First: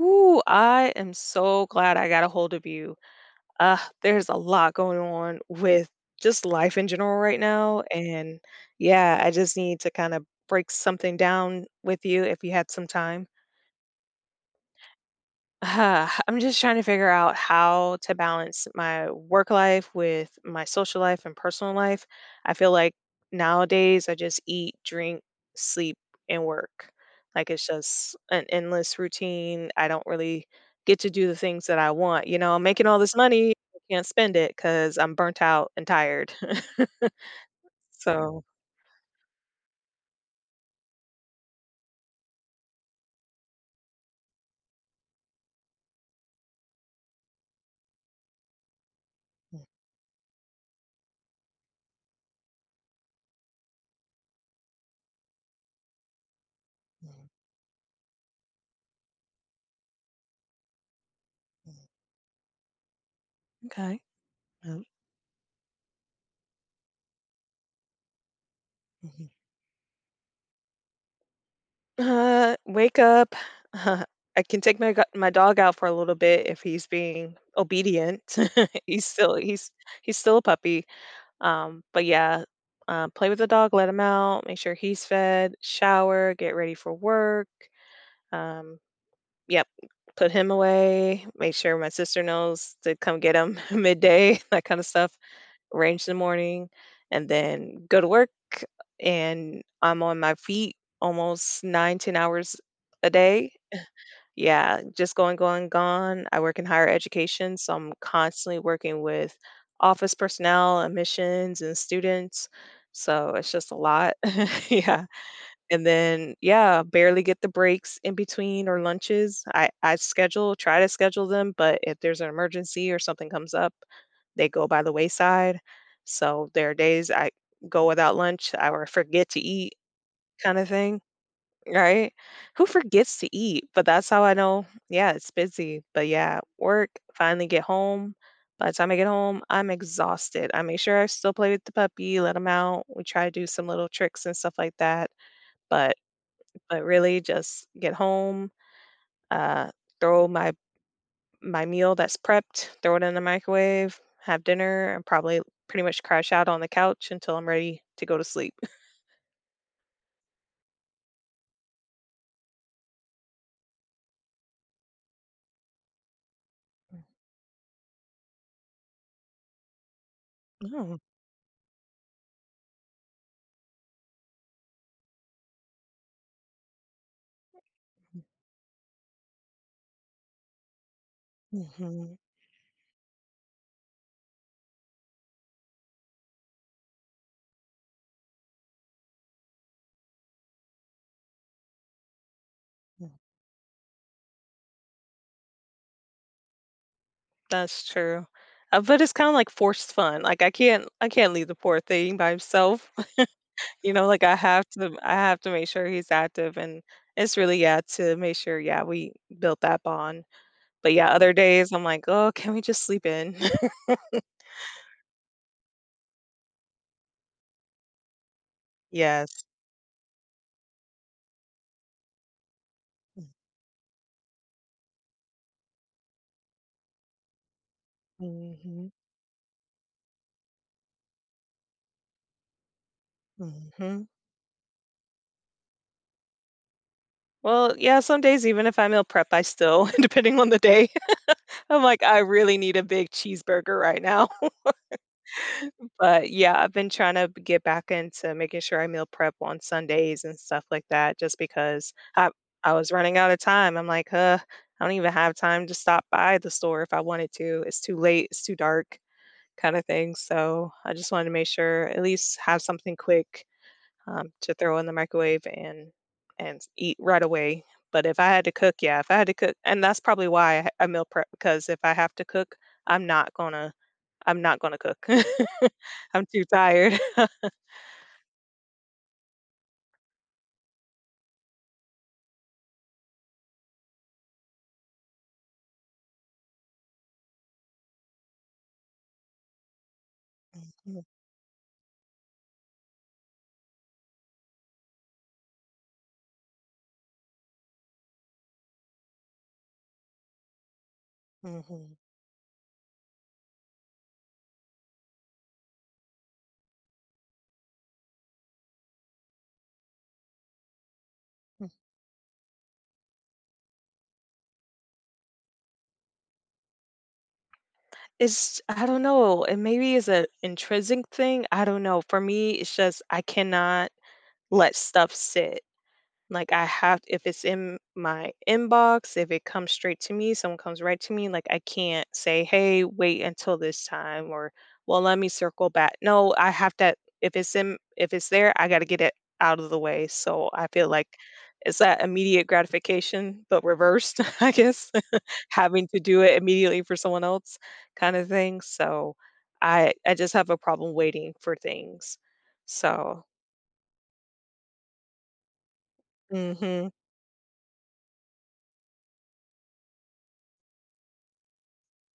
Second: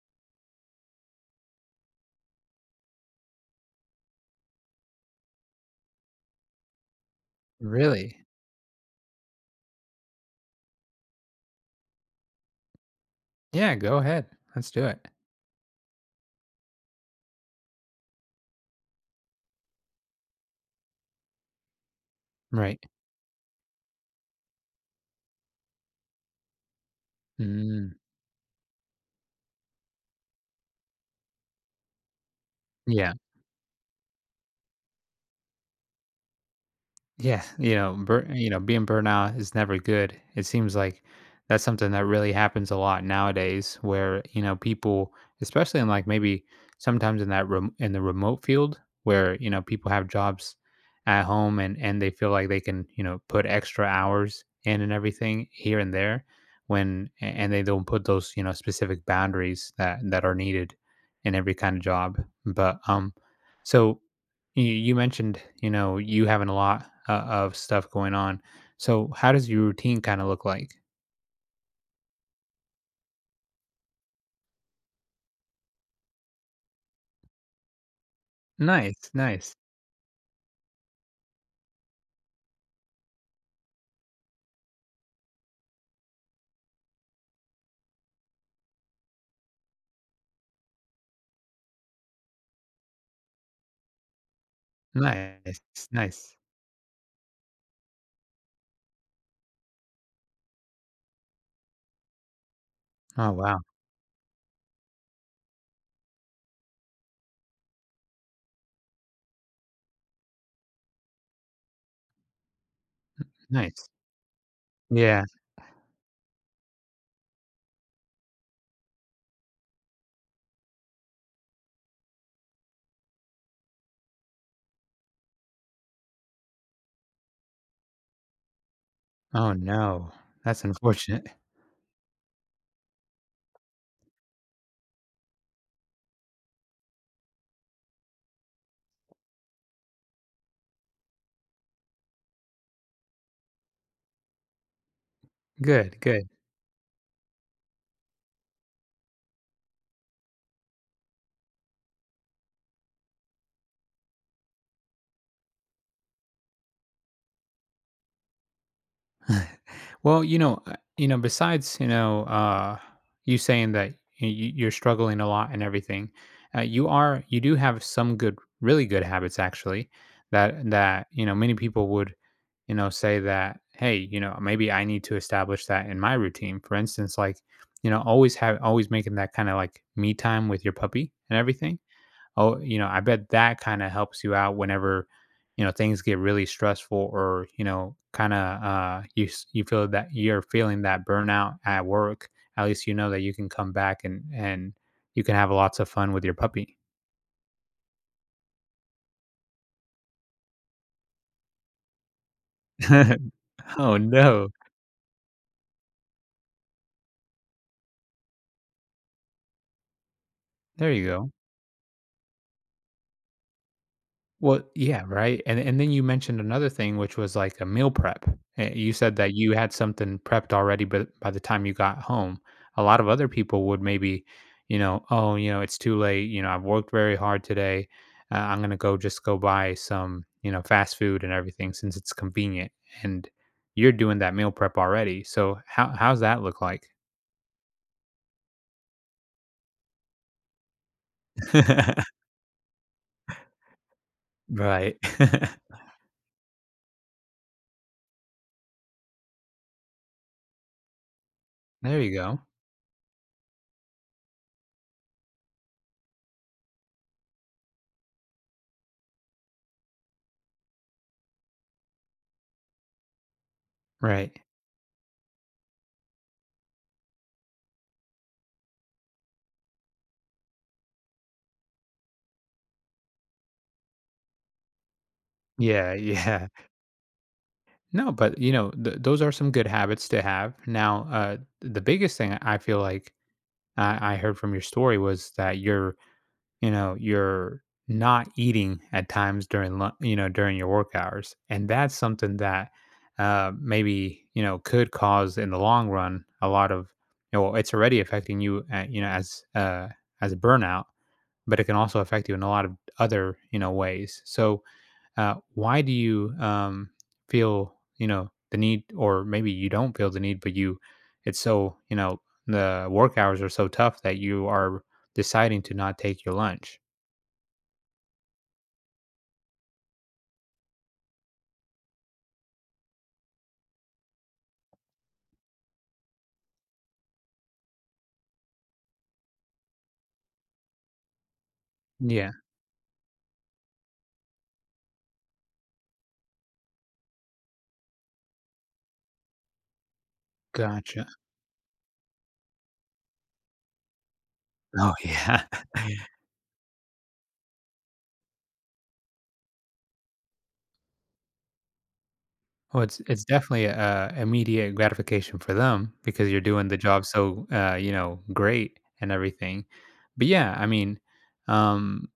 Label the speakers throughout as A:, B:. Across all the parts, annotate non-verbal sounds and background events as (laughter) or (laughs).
A: Ooh, I am so glad I got a hold of you. There's a lot going on with just life in general right now.
B: Really?
A: And yeah, I just need to kind of break something down with you if you had some time.
B: Yeah, go ahead. Let's do it.
A: I'm just trying to figure out how to balance my work life with my social life and personal life. I feel
B: Right.
A: like nowadays I just eat, drink, sleep, and work. Like it's
B: Mm,
A: just an endless routine. I don't really get to do the things that I want. I'm making all
B: yeah.
A: this money, I can't spend it because I'm burnt out and tired. (laughs)
B: Yeah, you know,
A: So,
B: you know, being burnout is never good. It seems like that's something that really happens a lot nowadays, where you know people, especially in like maybe sometimes in that in the remote field, where you know
A: Mm,
B: people have jobs at home and they feel like they can you know put extra hours in and everything here and there,
A: mm,
B: and they don't put those you know specific boundaries that are needed in every kind of
A: mm.
B: job. But so
A: okay.
B: you
A: No.
B: you mentioned, you know, you having a lot o of stuff going on. So, how does your routine kinda look like?
A: Wake up. (laughs) I can take my my dog out for a little bit if he's being obedient. (laughs) he's
B: Nice,
A: still
B: nice,
A: he's he's still a puppy. But yeah, play with the dog, let him out, make sure he's fed, shower, get ready for work. Um, yep, put him away. Make sure my sister knows to come get him (laughs) midday, (laughs) that kind of stuff
B: nice,
A: range in the
B: nice.
A: morning, and then go to work, and I'm on my feet almost 9, 10 hours a
B: Oh,
A: day.
B: wow,
A: Yeah, just going, going, gone. I work in higher education, so I'm constantly working with office personnel, admissions, and students. So it's just a
B: nice.
A: lot. (laughs) yeah.
B: Yeah.
A: And then, yeah, barely get the breaks in between or lunches. I schedule try to schedule them, but if there's an emergency or something comes up, they go by the wayside. So there are days I go without lunch, I or forget to
B: Oh,
A: eat
B: no.
A: kind
B: That's
A: of thing,
B: unfortunate.
A: right? Who forgets to eat? But that's how I know, yeah, it's busy. But yeah, work, finally get home. By the time I get home, I'm exhausted. I make sure I still play with the puppy, let him out. We try to do some little tricks and stuff like that.
B: (laughs)
A: But
B: Good, good.
A: but really just get home, uh, throw my meal that's prepped, throw it in the microwave, have dinner, and probably pretty much crash out on the couch until I'm ready to go to sleep. (laughs)
B: (laughs) Well, you know, besides, you know, you saying that you're struggling a lot and everything, you are, you do have some good, really good habits actually
A: Oh,
B: you know, many people would, you know, say that, hey, you know, maybe I need to establish that in my routine. For instance, like, you know, always have, always making that kind of like me time with your puppy and everything.
A: mhm,
B: Oh, you know, I bet that kinda helps you out whenever, you know, things get really stressful or, you know, kinda, you feel that you're feeling that burnout at work. At least you
A: mm.
B: know that you can come back and you can have lots of fun with your puppy.
A: That's true. But it's kind of like forced fun. Like I can't leave the poor thing by himself.
B: (laughs)
A: (laughs)
B: Oh,
A: Like I
B: no.
A: have to I have to make sure he's active and it's really to make sure we built that bond.
B: There
A: But
B: you
A: yeah,
B: go.
A: other days I'm like, "Oh, can we just sleep in?" (laughs)
B: Well, yeah, right, and then you mentioned another thing, which was, like, a meal prep. Eh, you said that
A: Yes.
B: you had something prepped already, but by the time you got home, a lot of other people would maybe, you know, "Oh, you know, it's too late, you know, I've worked very hard today. I'm gonna
A: Mhm,
B: go just go buy some, you know, fast food and everything since it's convenient," and you're
A: mhm.
B: doing that meal prep already, so how how's that look like?
A: Well, yeah, some days even if I meal prep, I still (laughs) depending on the day, (laughs) I'm like,
B: (laughs)
A: "I really need a big cheeseburger right now." (laughs)
B: Right. (laughs)
A: But, yeah, I've been trying to b get back into making sure I meal prep on Sundays and stuff like that just because
B: There you go.
A: I was running out of time. I'm like, "Huh, I don't even have time to stop by the store if I wanted to. It's too late, it's too dark," kinda thing, so I just wanted to make sure at least have something quick,
B: Right.
A: to throw in the microwave and eat right away. But if I had to cook, yeah, if I had to cook, and that's probably why I meal prep because if I have to cook, I'm not gonna I'm not gonna cook. (laughs)
B: Yeah,
A: I'm too
B: yeah.
A: tired.
B: No, but you know, those are some good habits to have. Now, the biggest thing I feel like I heard from your story was that you're, you know, you're not eating at times during, you know, during your work hours, and that's something that maybe you know could cause in the long run a lot of, you know, it's already affecting you, at, you know, as a burnout, but it can also
A: (laughs)
B: affect you in a lot of other, you know, ways. So, why do you feel you know the need or maybe you don't feel the need but you it's
A: mhm.
B: so you know the work hours are so tough that you are deciding to not take your lunch,
A: It's I don't know. It maybe is a intrinsic thing. I don't know. For me, it's just I cannot let stuff sit. Like, I have if it's in my inbox, if it comes straight to me, someone comes right to me, like, I can't
B: yeah,
A: say, "Hey, wait until this time," or, "Well, let me circle back." No, I have to if it's in if it's there, I gotta get it out of the way, so I feel
B: gotcha,
A: like it's that immediate gratification, but reversed, (laughs) I guess,
B: oh yeah.
A: (laughs) having to
B: (laughs)
A: do it immediately for someone else kinda thing, so I just have a problem waiting for things,
B: Well, it's
A: so
B: definitely a immediate gratification for them because you're doing the
A: mhm.
B: job so you know great and everything but yeah I mean, um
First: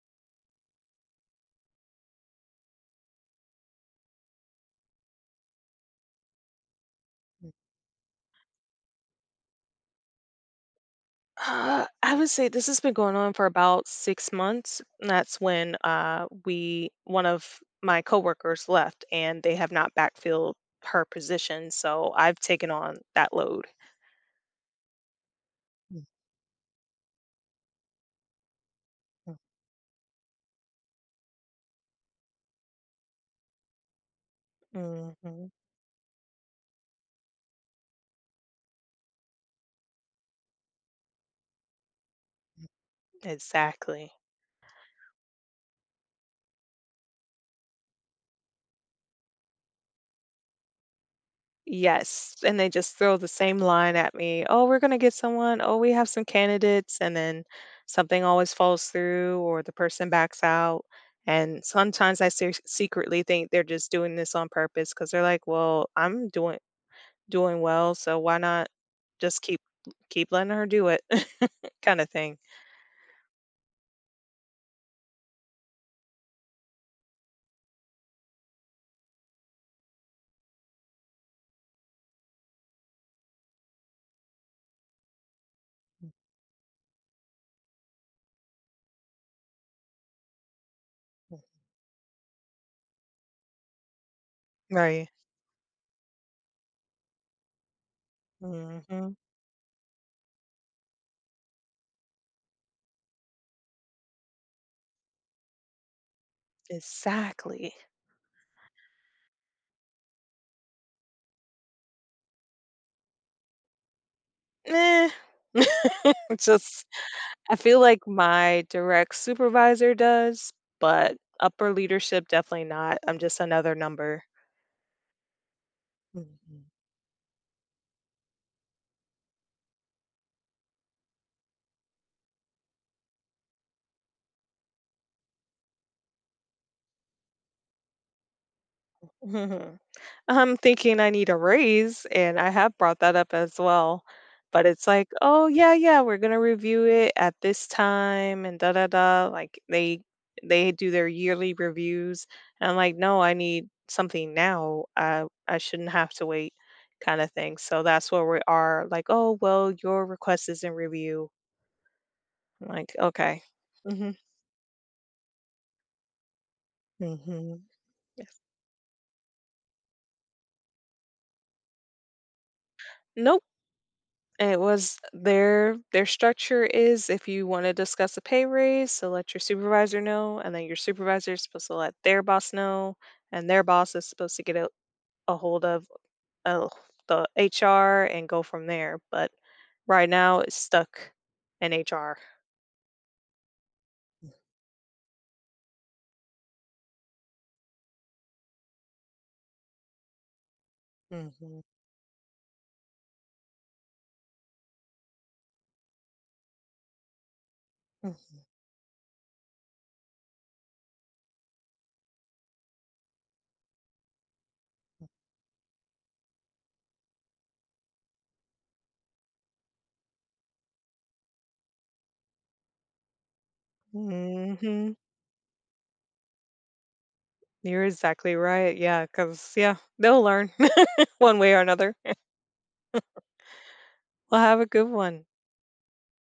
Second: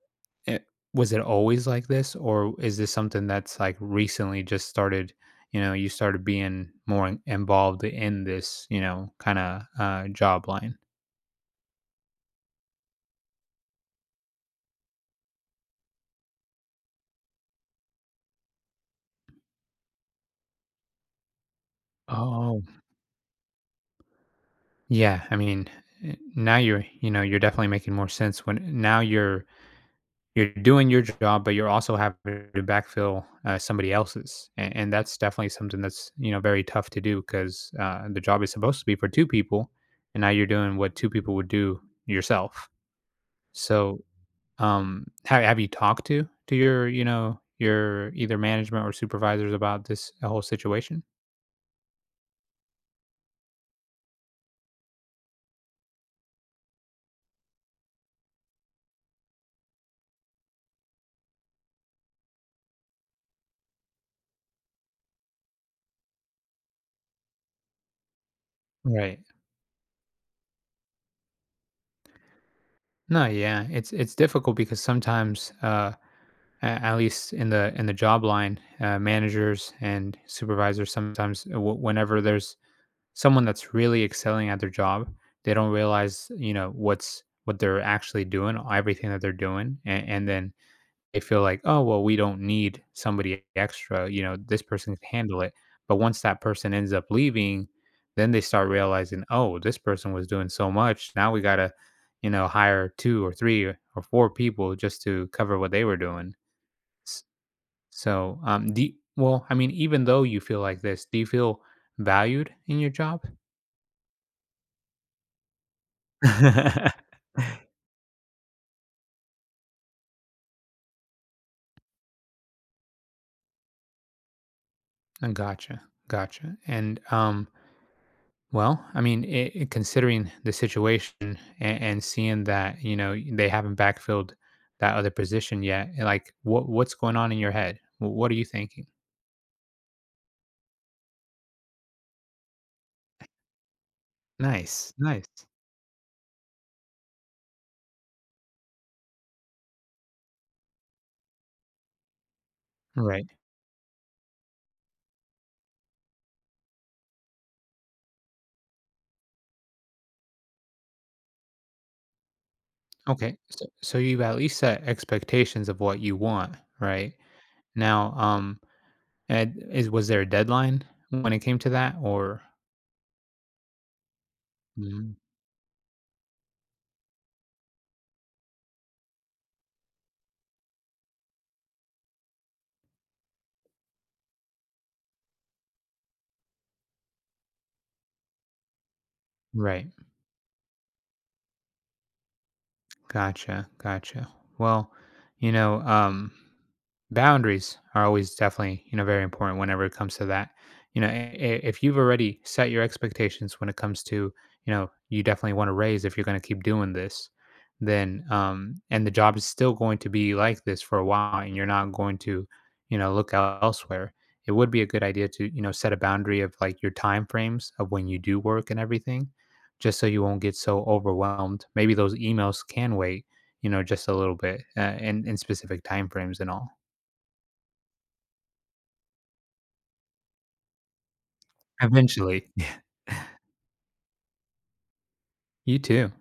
B: it was it always like this, or is this something that's like recently just started? You know, you started being more involved in this, you know, kind of job line.
A: I would say this has been going on for about 6 months. And that's when we one of my coworkers left, and they have not backfilled her position. So I've
B: Oh,
A: taken on that load.
B: yeah, I mean,
A: Mhm.
B: eh, now you're, you know, you're definitely making more sense when now you're doing your job, but you're also having to backfill somebody else's, and that's
A: Hmm.
B: definitely something that's you know very tough to do because the job is supposed to be for two people, and now you're doing what two people would do yourself. So
A: Exactly.
B: Have you talked to your, you know, your either management or supervisors about this whole situation?
A: Yes, and they just throw the same line at me, "Oh, we're gonna get someone. Oh, we have some candidates," and then something always falls through or the person backs out. And sometimes I se secretly think they're just doing this on purpose because 'cause they're like, "Well, I'm doing well, so why not
B: Right.
A: just keep letting her do it," (laughs) kinda thing.
B: No, yeah, it's difficult because sometimes, at least in the job line, managers and supervisors sometimes, whenever there's someone that's really excelling at their job, they don't realize, you know, what's what they're actually doing, everything that they're doing, and then they feel like, "Oh, well, we don't need somebody extra, you know, this person can
A: Right.
B: handle it." But once that person ends up leaving, then they start
A: Mhm.
B: realizing, "Oh, this person was doing so much. Now we gotta, you know, hire 2 or 3 or 4 people just to cover what they were doing." S
A: Exactly.
B: so, do well, I mean, even though you feel like this, do you feel valued in your job?
A: Meh. (laughs) Just
B: (laughs)
A: I feel like my direct supervisor does, but upper leadership definitely not. I'm just another number.
B: Gotcha, gotcha,
A: Mhm.
B: and, well, I mean, considering the situation and seeing that you know they haven't backfilled that other position yet, eh, like what what's going on in your head? What are you thinking?
A: Mhm. I'm thinking I need a raise, and I have brought that up as well. But it's
B: Nice,
A: like,
B: nice.
A: oh yeah, yeah, we're gonna review it at this time and da da da. Like they do their yearly reviews, and I'm like, no,
B: Right.
A: I need something now. I shouldn't have to wait, kind of thing. So that's where we are. Like, oh well, your request is in review. Like,
B: Okay.
A: okay.
B: So, so
A: Mhm.
B: you've at least set expectations of what you want, right?
A: Hmm.
B: Now,
A: Yes.
B: and is was there a deadline when it came to that, or
A: Nope. And it was
B: mm,
A: their structure is if you want to discuss a pay raise, so let your supervisor know, and then your supervisor is supposed to let their boss know, and their boss is supposed to get a hold of uh, the HR and go from there. But
B: right?
A: right now, it's stuck in HR.
B: Gotcha, gotcha. Well, you know, boundaries are always definitely you know very important whenever it comes to that. You know,
A: Hmm.
B: if you've already set your expectations when it comes to you know you definitely want to raise if you're going to keep doing this, then and the job is still going to be like this for a while, and you're not going to you know look elsewhere. It would be a good idea to you know set a boundary of like your time frames of when you do work and everything just so you won't get so overwhelmed. Maybe those emails can wait, you know, just a little bit,
A: Hmm.
B: in specific timeframes and all.
A: You're exactly right. Yeah, because yeah, they'll learn (laughs) one way or another.
B: Eventually. (laughs) Yeah,
A: Well, have a good one.
B: you too.